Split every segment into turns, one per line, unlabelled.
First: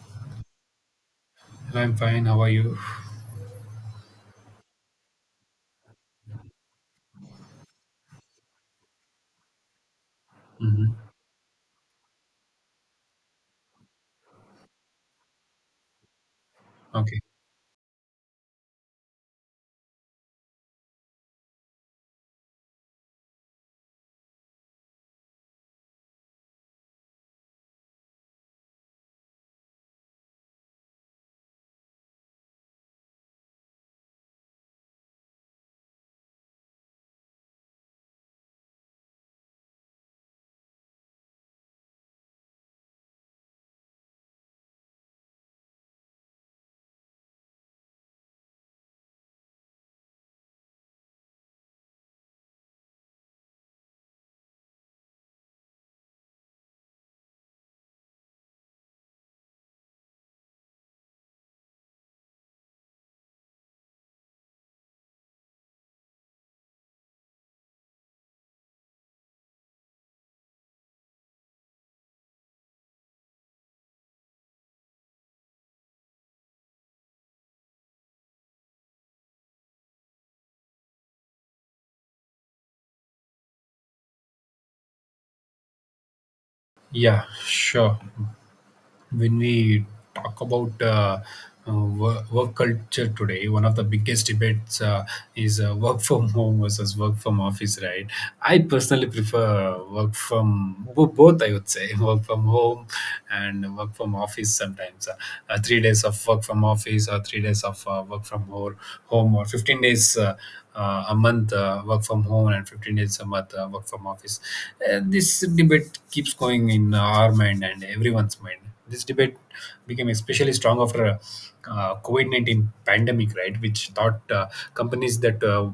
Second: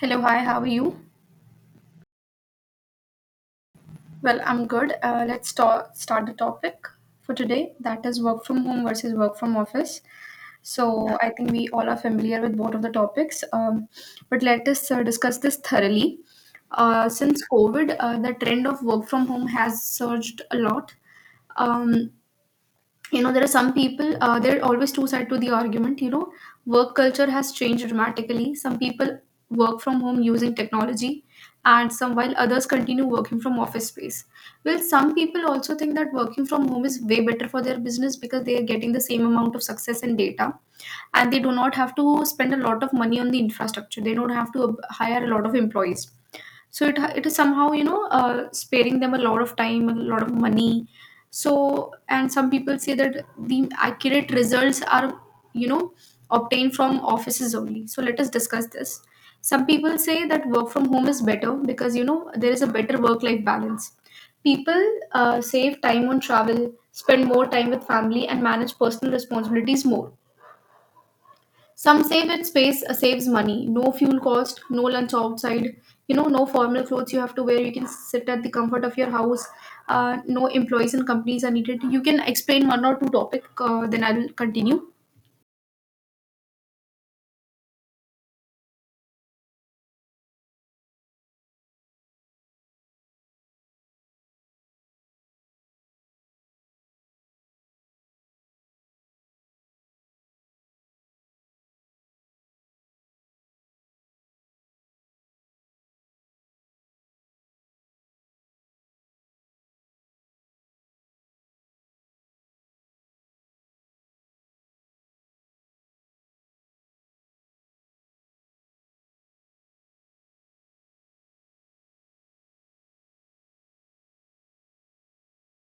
Hello, hi, how are you?
I'm fine. How are you?
Well, I'm good. Let's start the topic for today. That is work from home versus work from office.
Hmm.
So I think we all are familiar with both of the topics, but let us discuss this thoroughly.
Okay.
Since COVID, the trend of work from home has surged a lot. Um, there are some people there are always two sides to the argument. You know, work culture has changed dramatically. Some people work from home using technology, and some while others continue working from office space. Well, some people also think that working from home is way better for their business because they are getting the same amount of success and data, and they do not have to spend a lot of money on the infrastructure. They don't have to hire a lot of employees, so it is somehow, you know, sparing them a lot of time, a lot of money. So, and some people say that the accurate results are, you know, obtained from offices only. So let us discuss this. Some people say that work from home is better because, you know, there is a better work life balance. People save time on travel, spend more time with family, and manage personal responsibilities more. Some save it space, saves money. No fuel cost, no lunch outside, you know, no formal clothes you have to wear. You can sit at the comfort of your house. No employees and companies are needed. You can explain one or two topic, then I'll continue.
Yeah, sure. When we talk about work culture today, one of the biggest debates is work from home versus work from office, right? I personally prefer work from both, I would say, work from home and work from office sometimes. 3 days of work from office or 3 days of work from home or 15 days. A month work from home and 15 days a month work from office. This debate keeps going in our mind and everyone's mind. This debate became especially strong after COVID-19 pandemic, right? Which taught companies that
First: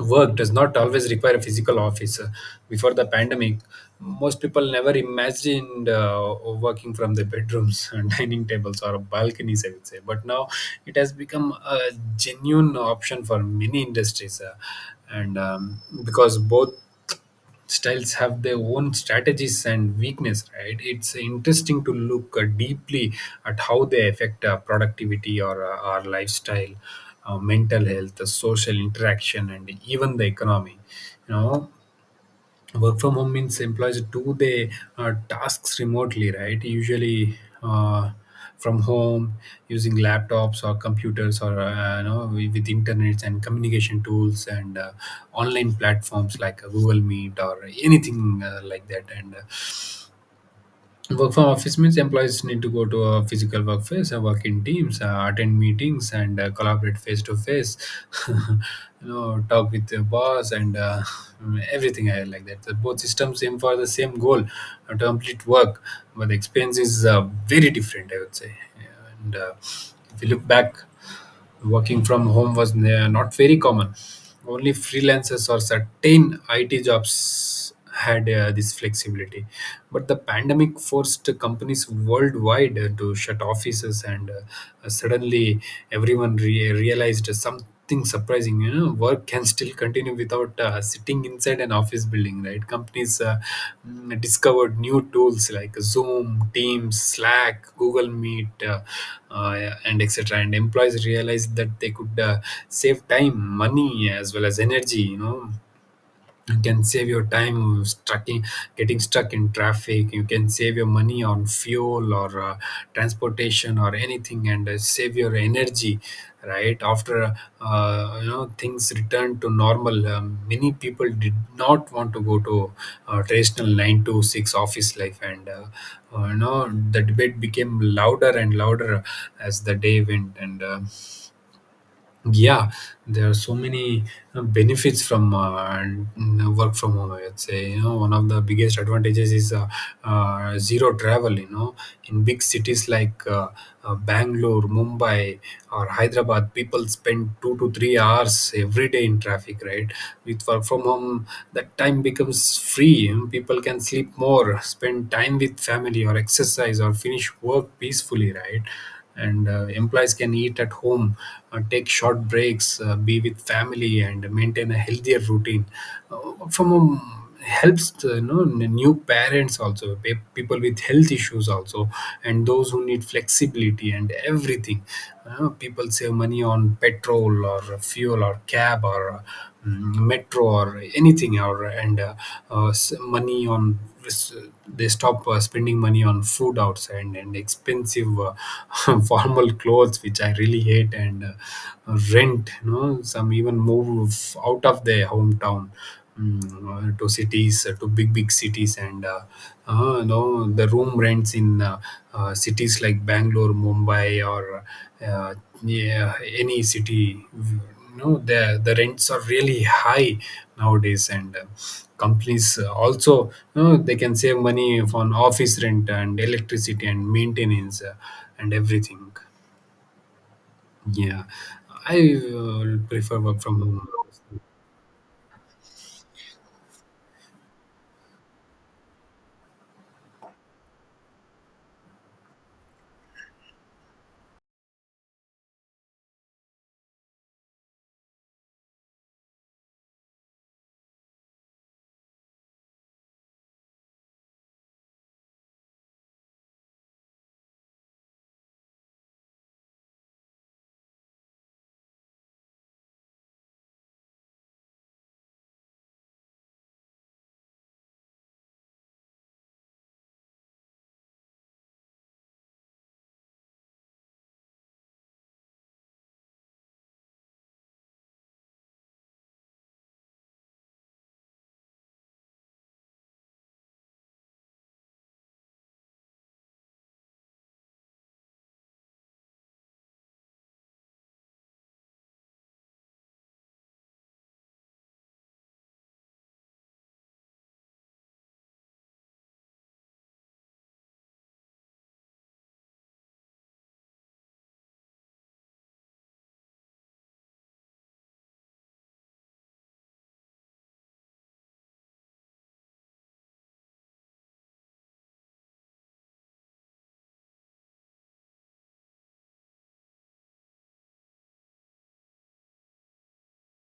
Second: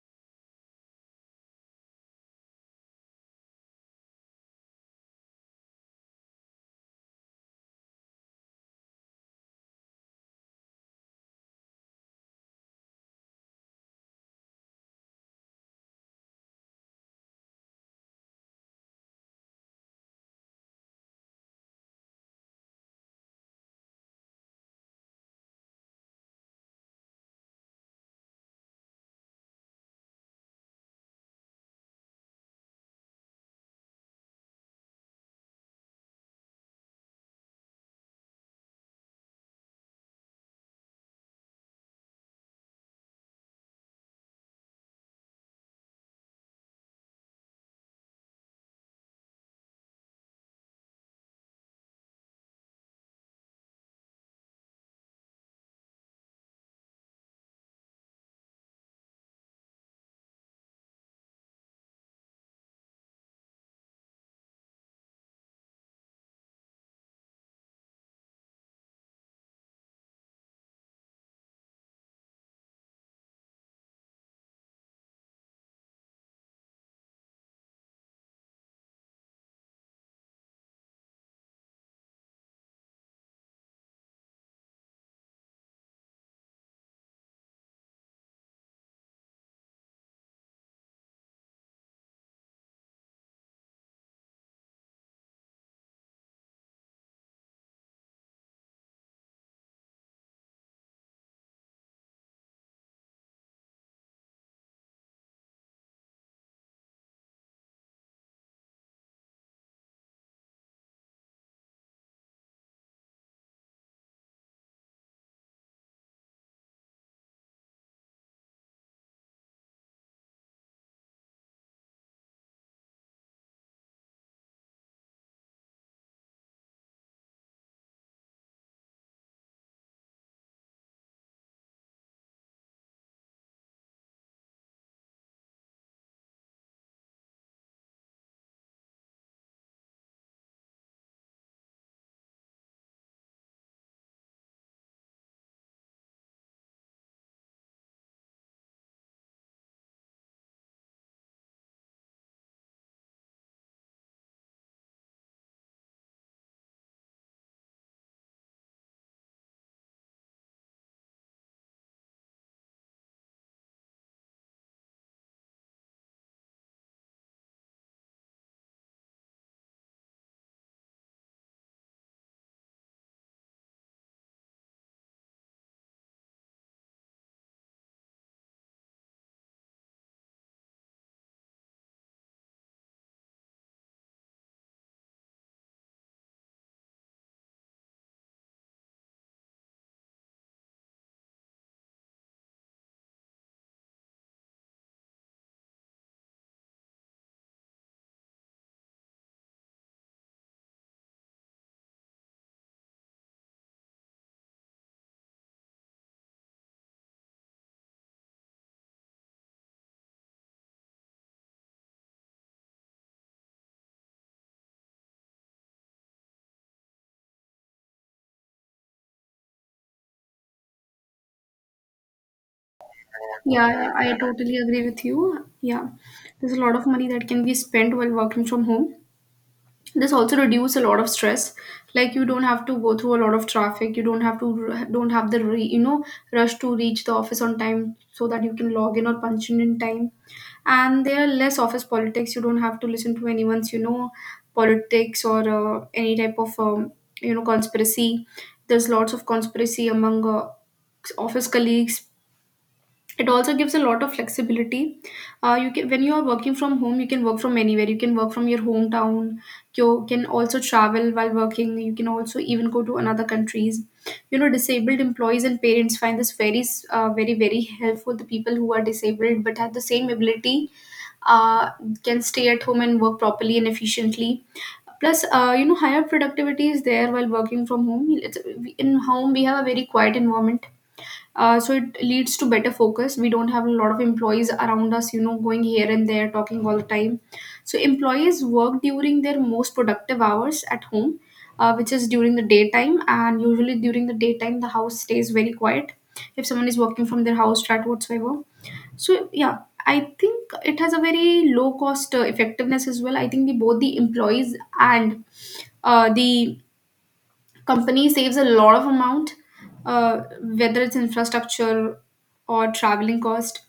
work does not always require a physical office. Before the pandemic, most people never imagined working from their bedrooms, and dining tables, or balconies, I would say. But now it has become a genuine option for many industries, and because both styles have their own strategies and weakness, right? It's interesting to look deeply at how they affect productivity, or our lifestyle, mental health, the social interaction, and even the economy you know Work from home means employees do their tasks remotely, right? Usually uh, from home, using laptops or computers, or with internets and communication tools, and online platforms like Google Meet or anything like that. And work from office means employees need to go to a physical workplace, work in teams, attend meetings, and collaborate face to face. You know, talk with the boss, and everything like that. The both systems aim for the same goal, to complete work, but the experience is very different, I would say. And if you look back, working from home was not very common. Only freelancers or certain IT jobs had this flexibility. But the pandemic forced companies worldwide to shut offices, and suddenly everyone realized something surprising. You know, work can still continue without sitting inside an office building, right? Companies discovered new tools like Zoom, Teams, Slack, Google Meet, and etc. And employees realized that they could save time, money, as well as energy. You know, you can save your time getting stuck in traffic. You can save your money on fuel or transportation or anything, and save your energy, right? After things return to normal, many people did not want to go to traditional 9 to 6 office life. And the debate became louder and louder as the day went. And yeah, there are so many benefits from work from home, I'd say. You know, one of the biggest advantages is zero travel. You know, in big cities like Bangalore, Mumbai, or Hyderabad, people spend 2 to 3 hours every day in traffic. Right, with work from home, that time becomes free. People can sleep more, spend time with family, or exercise, or finish work peacefully. Right. And employees can eat at home, take short breaks, be with family, and maintain a healthier routine from a helps the, you know, new parents also, people with health issues also, and those who need flexibility and everything. People save money on petrol or fuel or cab or metro or anything or, and uh, s- money on s- they stop spending money on food outside, and expensive formal clothes, which I really hate, and rent. You know, some even move out of their hometown, to cities, to big cities. And the room rents in cities like Bangalore, Mumbai, or uh, yeah, any city. No, the rents are really high nowadays. And companies also, you know, they can save money on office rent and electricity and maintenance and everything. Yeah, I uh, prefer work from home.
Yeah, I totally agree with you. Yeah, there's a lot of money that can be spent while working from home. This also reduce a lot of stress. Like, you don't have to go through a lot of traffic, you don't have to don't have the re, you know, rush to reach the office on time so that you can log in or punch in time. And there are less office politics. You don't have to listen to anyone's, you know, politics or any type of you know, conspiracy. There's lots of conspiracy among office colleagues. It also gives a lot of flexibility. Uh, you can, when you are working from home, you can work from anywhere, you can work from your hometown. You can also travel while working. You can also even go to another countries. You know, disabled employees and parents find this very very helpful. The people who are disabled but have the same ability uh, can stay at home and work properly and efficiently. Plus you know, higher productivity is there while working from home. In home we have a very quiet environment, so it leads to better focus. We don't have a lot of employees around us, you know, going here and there, talking all the time. So employees work during their most productive hours at home, which is during the daytime. And usually during the daytime, the house stays very quiet. If someone is working from their house, flat whatsoever. So yeah, I think it has a very low cost effectiveness as well. I think the both the employees and the company saves a lot of amount, whether it's infrastructure or traveling cost.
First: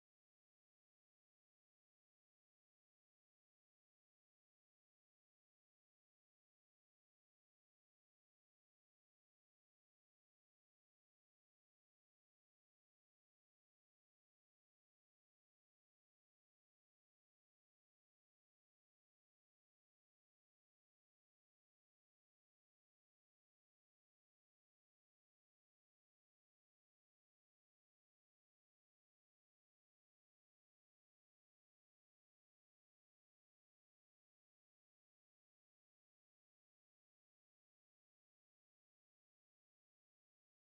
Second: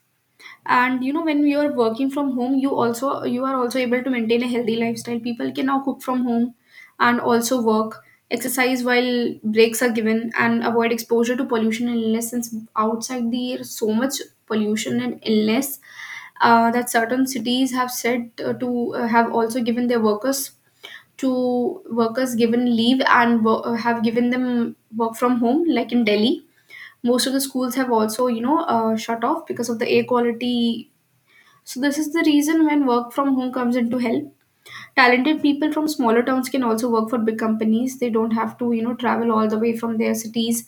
And you know, when you are working from home, you also you are also able to maintain a healthy lifestyle. People can now cook from home and also work, exercise while breaks are given, and avoid exposure to pollution and illness, since outside the air so much pollution and illness that certain cities have said to have also given their workers to workers given leave and have given them work from home, like in Delhi most of the schools have also, you know, shut off because of the air quality. So this is the reason when work from home comes into help. Talented people from smaller towns can also work for big companies. They don't have to, you know, travel all the way from their cities.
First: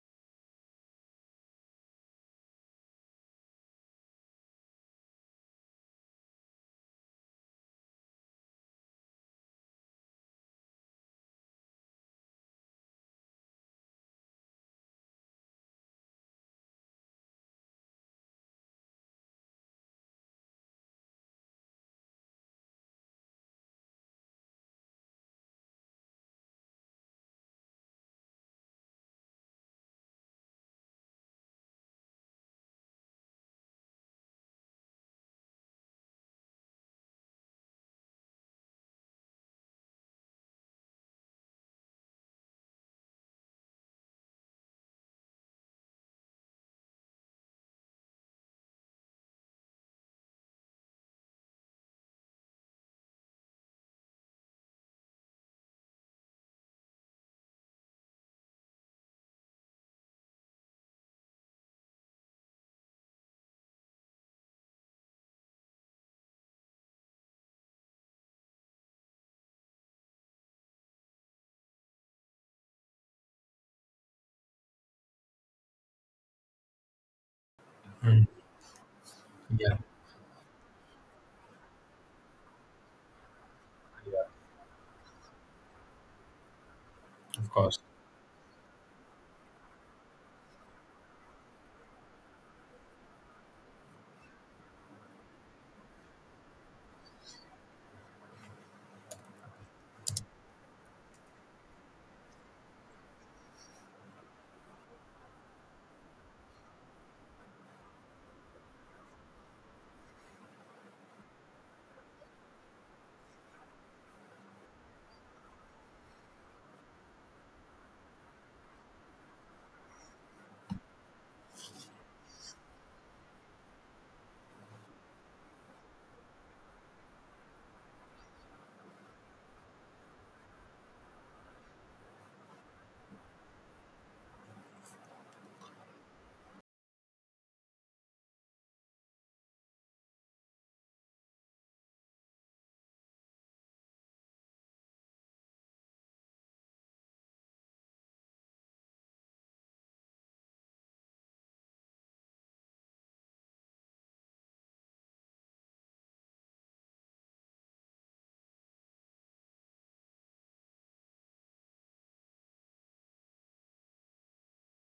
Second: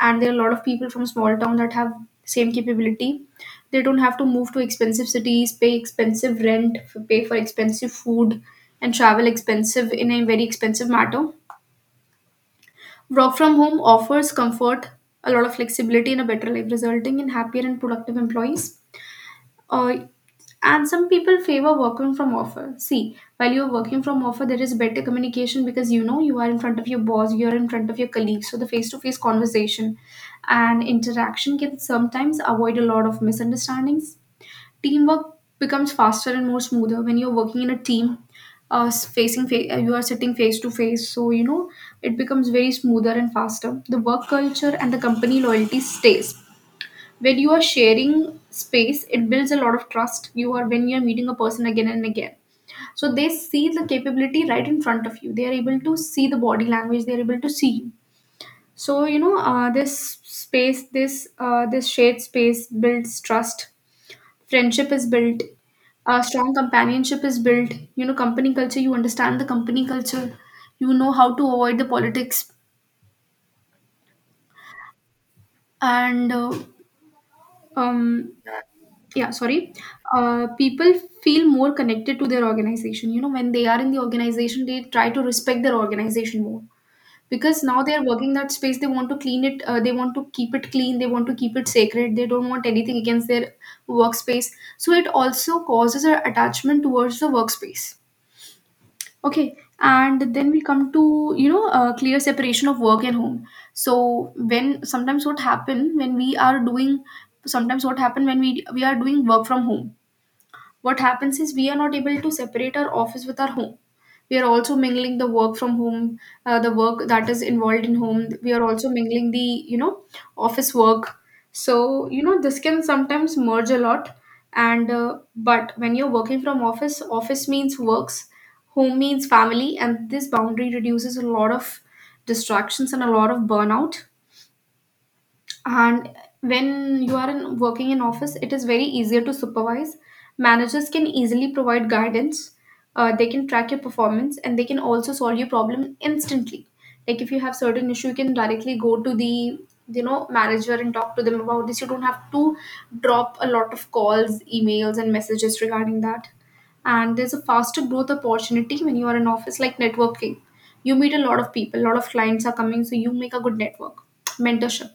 And there are a lot of people from small town that have same capability. They don't have to move to expensive cities, pay expensive rent, pay for expensive food, and travel expensive in a very expensive matter. Work from home offers comfort, a lot of flexibility, and a better life, resulting in happier and productive employees. Uh, and some people favor working from offer. See, while you're working from offer, there is better communication because, you know, you are in front of your boss, you're in front of your colleagues, so the face-to-face conversation and interaction can sometimes avoid a lot of misunderstandings. Teamwork becomes faster and more smoother when you're working in a team. You are sitting face to face, so you know, it becomes very smoother and faster. The work culture and the company loyalty stays. When you are sharing space, it builds a lot of trust. You are, when you're meeting a person again and again, so they see the capability right in front of you, they are able to see the body language, they are able to see you. So you know, this space, this shared space builds trust. Friendship is built, strong companionship is built. You know, company culture, you understand the company culture, you know how to avoid the politics. And
Mm.
um, yeah, sorry.
Yeah,
Uh, people feel more connected to their organization. You know, when they are in the
yeah.
organization, they try to respect their organization more,
Of
because
course.
now they are working that space. They want to clean it, they want to keep it clean, they want to keep it sacred. They don't want anything against their workspace. So it also causes an attachment towards the workspace. Okay, and then we come to, you know, clear separation of work and home. So when sometimes what happen when we are doing, sometimes what happen when we are doing work from home, what happens is we are not able to separate our office with our home. We are also mingling the work from home, the work that is involved in home. We are also mingling the, you know, office work. So you know, this can sometimes merge a lot. And but when you're working from office, office means works, home means family, and this boundary reduces a lot of distractions and a lot of burnout. And when you are in, working in office, it is very easier to supervise. Managers can easily provide guidance, they can track your performance, and they can also solve your problem instantly. Like, if you have certain issue, you can directly go to the, you know, manager and talk to them about this. You don't have to drop a lot of calls, emails, and messages regarding that. And there's a faster growth opportunity when you are in office, like networking. You meet a lot of people, a lot of clients are coming, so you make a good network. Mentorship:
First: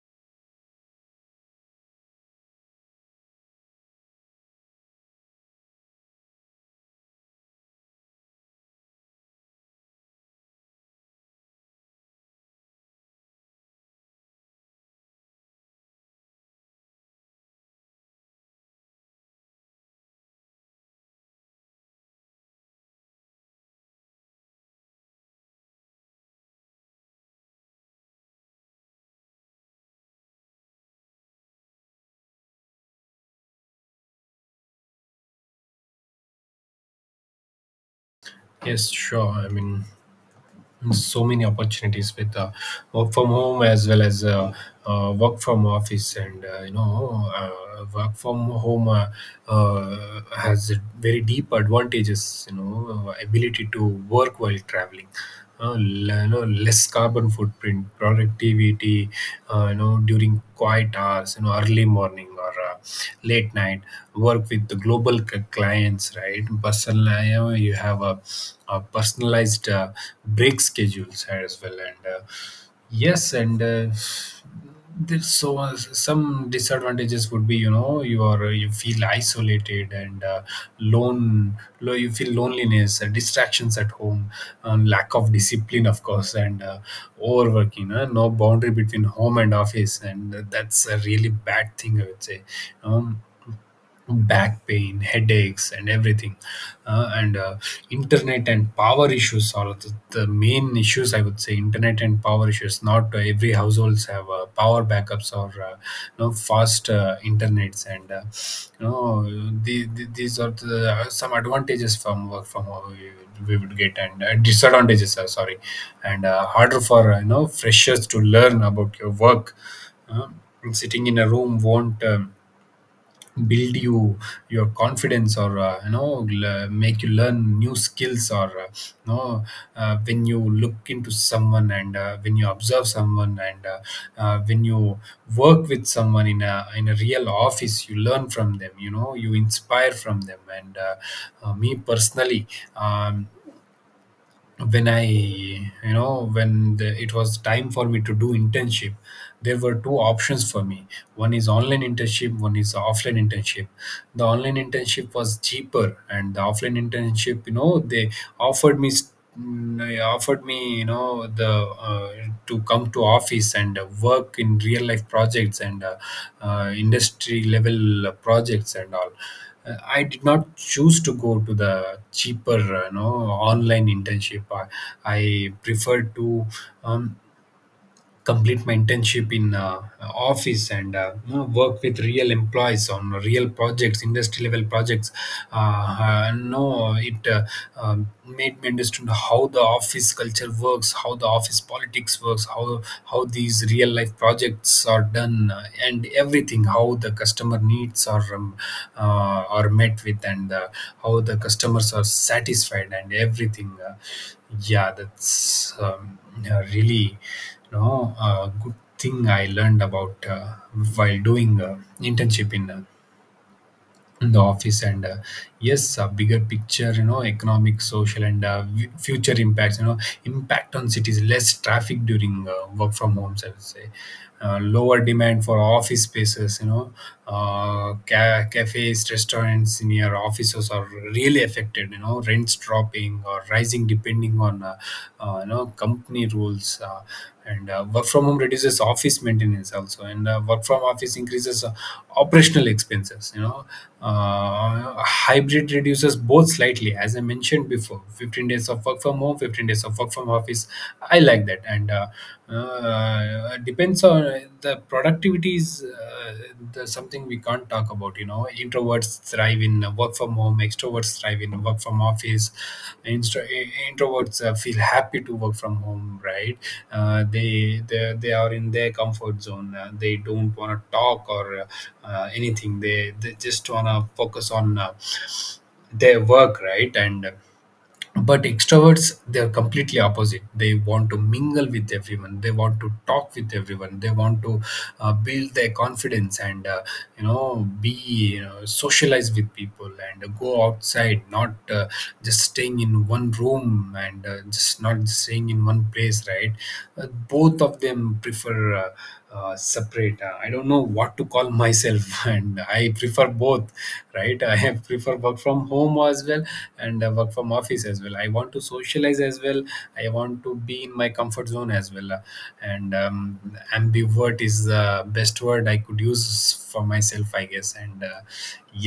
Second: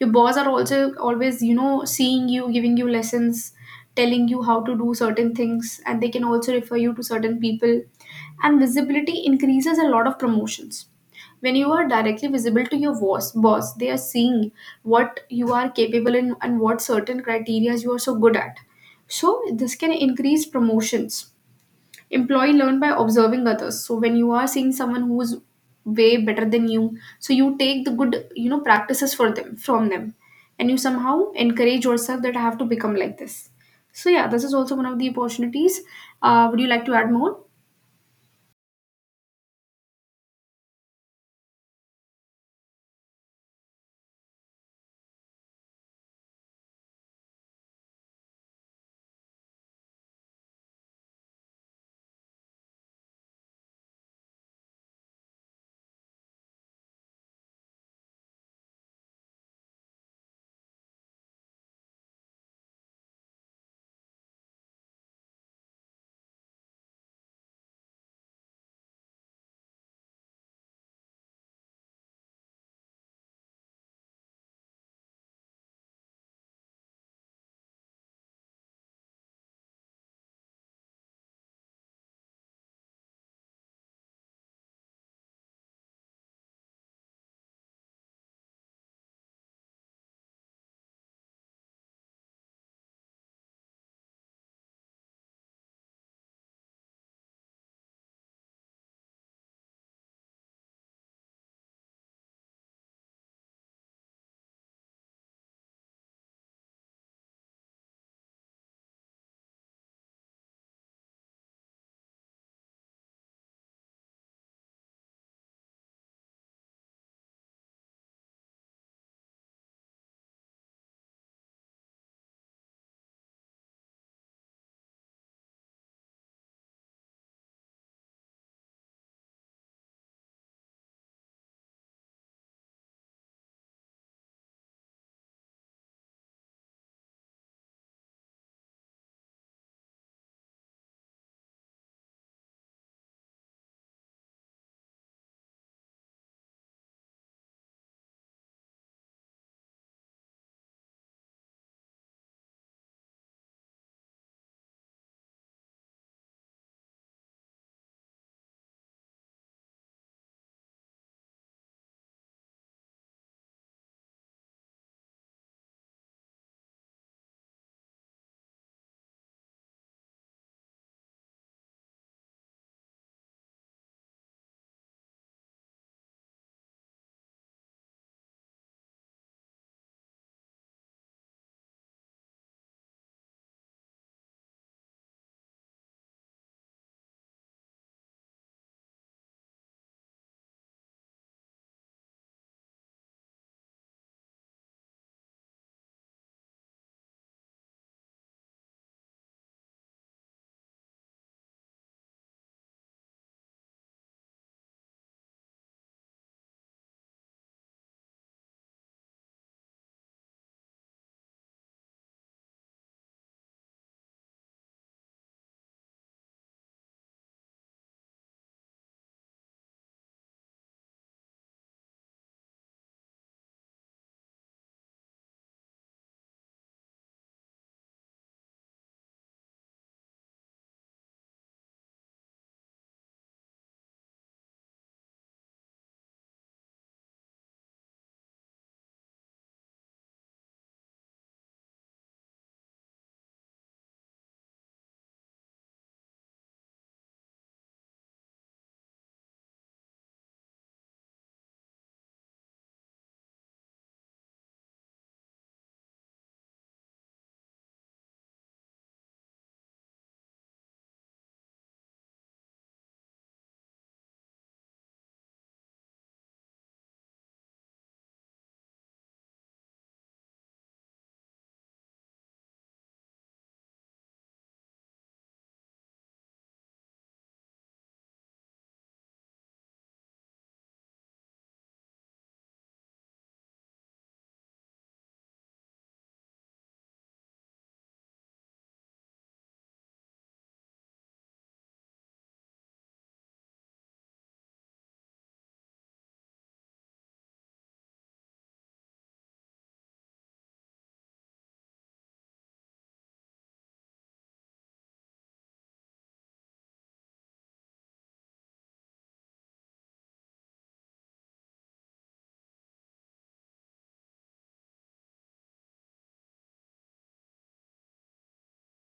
your boss are also always, you know, seeing you, giving you lessons, telling you how to do certain things, and they can also refer you to certain people. And visibility increases a lot of promotions. When you are directly visible to your boss, they are seeing what you are capable in and what certain criteria you are so good at, so this can increase promotions. Employee learn by observing others. So when you are seeing someone who's way better than you, so you take the good, you know, practices for them from them, and you somehow encourage yourself that I have to become like this. So yeah, this is also one of the opportunities. Uh, would you like to add more?
Yes, sure, I mean, so many opportunities with work from home, as well as work from office. And work from home has very deep advantages, you know: ability to work while traveling, you know, less carbon footprint, productivity, you know, during quiet hours, you know, early morning or late night. Work with the global clients, right? Personal, and you have a personalized break schedules as well. And yes. And there's some disadvantages would be, you know, you are, you feel isolated, and you feel loneliness, distractions at home, lack of discipline, of course, and overworking, no boundary between home and office, and that's a really bad thing, I would say. um, Back pain, headaches, and everything. And Internet and power issues are the main issues, I would say. Internet and power issues, not every households have power backups, or you know, fast internets. And these are some advantages from work from home we would get. And disadvantages, sorry. And harder for freshers to learn about your work. Uh, Sitting in a room won't build your confidence, or make you learn new skills, or when you look into someone, and when you observe someone, and when you work with someone in a real office, you learn from them, you know, you inspire from them. And me personally, um, when I, you know, when the, it was time for me to do internship, there were two options for me. One is online internship, one is offline internship. The online internship was cheaper, and the offline internship, you know, offered me. s- they offered me, you know, the to come to office and work in real life projects, and industry level projects and all. I did not choose to go to the cheaper, online internship. I preferred to um, complete my internship in office, and work with real employees on real projects, industry level projects. No, it made me understand how the office culture works, how the office politics works, how these real life projects are done, and everything, how the customer needs are met with, and how the customers are satisfied and everything. Yeah, that's really, no, good thing I learned about while doing internship in the office. And yes, a bigger picture, you know, economic, social, and future impacts. You know, impact on cities, less traffic during work from homes, I would say. Lower demand for office spaces. You know, cafes, restaurants near offices are really affected. You know, rents dropping or rising depending on. Company rules, and work from home reduces office maintenance also. And work from office increases operational expenses, you know. Hybrid reduces both slightly, as I mentioned before. 15 days of work from home, 15 days of work from office. I like that. And depends on the productivity is that's something we can't talk about. You know, introverts thrive in work from home, extroverts thrive in work from office. Instro- Introverts feel happy to work from home, right? They are in their comfort zone, they don't want to talk or anything. They just want to focus on their work, right? And but extroverts, they're completely opposite. They want to mingle with everyone, they want to talk with everyone, they want to build their confidence, and you know, socialize with people and go outside, not just staying in one room, and just not staying in one place, right? Both of them prefer separate. I don't know what to call myself. And I prefer both, right? I prefer work from home as well, and work from office as well. I want to socialize as well, I want to be in my comfort zone as well. And Ambivert is the best word I could use for myself, I guess. And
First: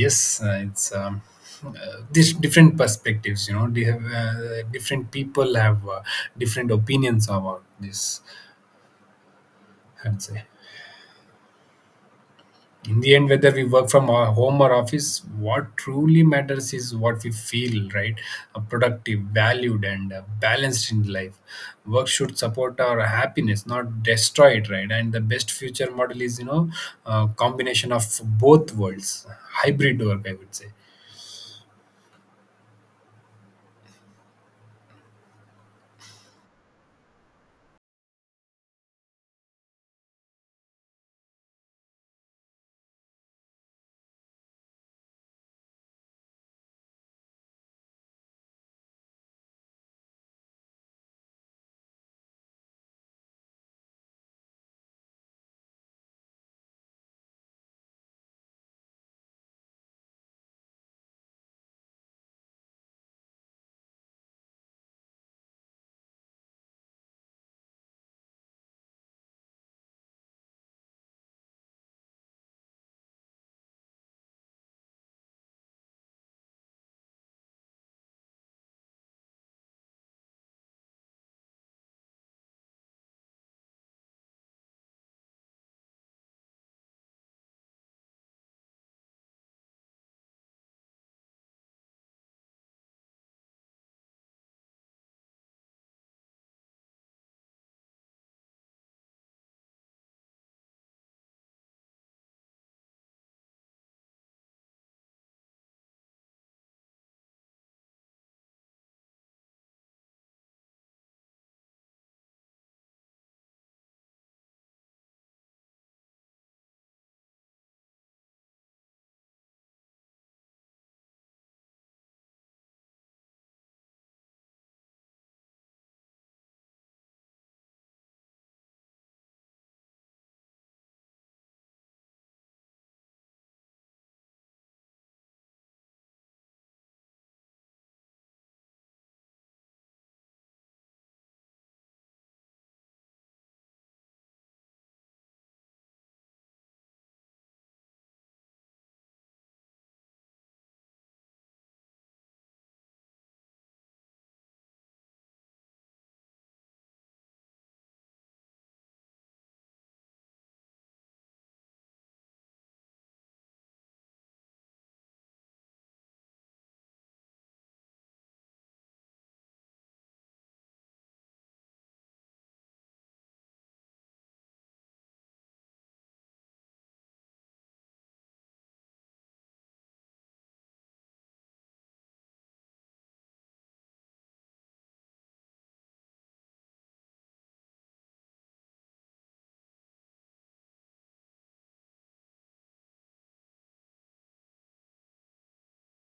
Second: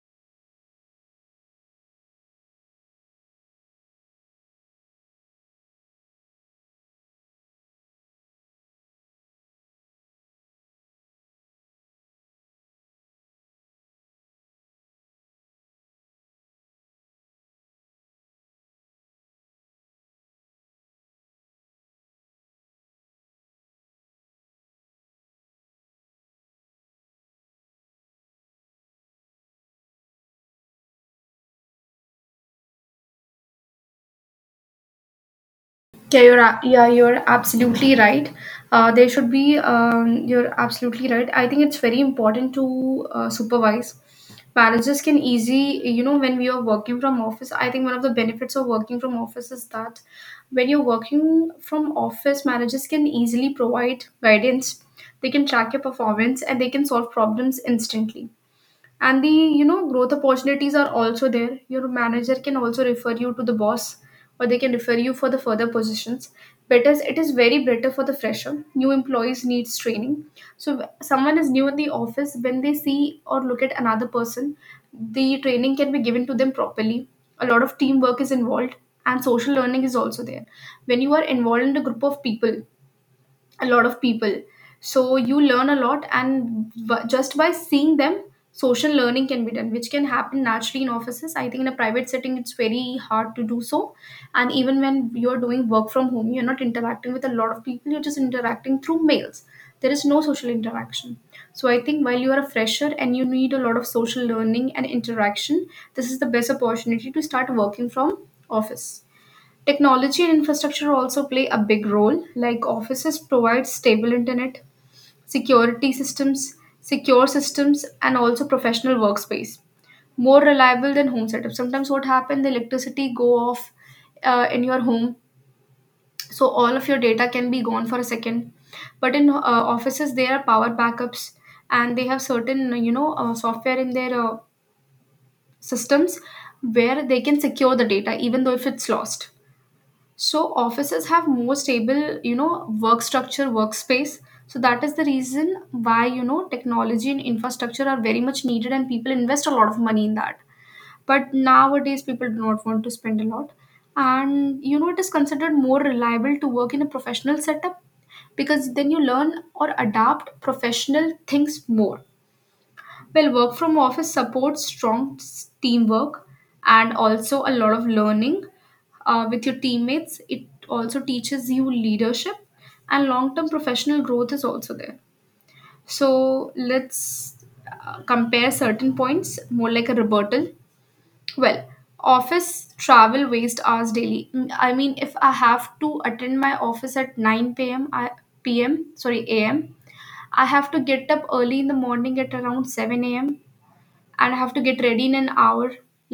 yes, it's this different perspectives, you know. They have Different people have different opinions about this, I'd say. In the end, whether we work from our home or office, what truly matters is what we feel, right? Productive, valued, and balanced in life. Work should support our happiness, not destroy it, right? And the best future model is, you know, a combination of both worlds: hybrid work, I would say.
Yeah, yeah, you're absolutely right. There should be You're absolutely right. I think it's very important to supervise. Managers can easy, you know, when we are working from office. I think one of the benefits of working from office is that when you're working from office, managers can easily provide guidance. They can track your performance and they can solve problems instantly, and the, you know, growth opportunities are also there. Your manager can also refer you to the boss, or they can refer you for the further positions. Better, it is very better for the fresher. New employees needs training, so someone is new in the office, when they see or look at another person, the training can be given to them properly. A lot of teamwork is involved, and social learning is also there. When you are involved in a group of people, a lot of people, so you learn a lot, and just by seeing them, social learning can be done, which can happen naturally in offices. I think in a private setting it's very hard to do so. And even when you're doing work from home, you're not interacting with a lot of people, you're just interacting through mails. There is no social interaction. So I think while you are a fresher and you need a lot of social learning and interaction, this is the best opportunity to start working from office. Technology and infrastructure also play a big role. Like offices provide stable internet, security systems, secure systems, and also professional workspace. More reliable than home setup. Sometimes what happens, the electricity go off in your home, so all of your data can be gone for a second. But in offices, there are power backups, and they have certain, you know, software in their systems where they can secure the data even though if it's lost. So offices have more stable, you know, work structure, workspace. So that is the reason why, you know, technology and infrastructure are very much needed and people invest a lot of money in that. But nowadays people do not want to spend a lot. And you know, it is considered more reliable to work in a professional setup, because then you learn or adapt professional things more. Well, work from office supports strong teamwork and also a lot of learning with your teammates. It also teaches you leadership, and long term professional growth is also there. So let's compare certain points more like a rebuttal. Well, office travel waste hours daily. Mm, I mean, if I have to attend my office at 9 p.m. p.m. sorry a.m. I have to get up early in the morning at around 7 a.m and I have to get ready in an hour,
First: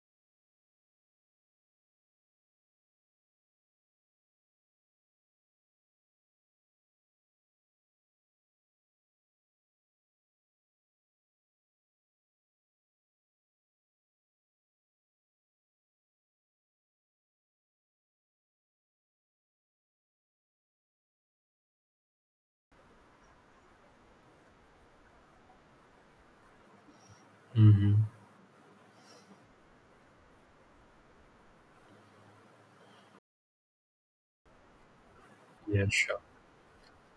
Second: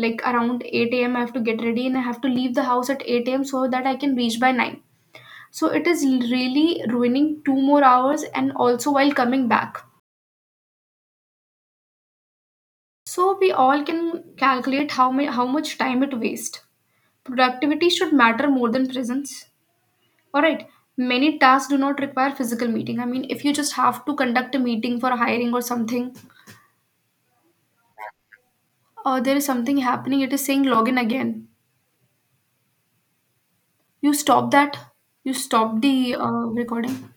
like around 8 a.m. I have to get ready and I have to leave the house at 8 a.m. so that I can reach by 9. So it is really ruining two more hours and also while coming back. So we all can calculate how how much time it wastes. Productivity should matter more than presence. Alright. Many tasks do not require physical meeting. I mean, if you just have to conduct a meeting for hiring or something, or there is something happening, it is saying login again. You stop that? You stop
Yeah,
the
sure.
recording?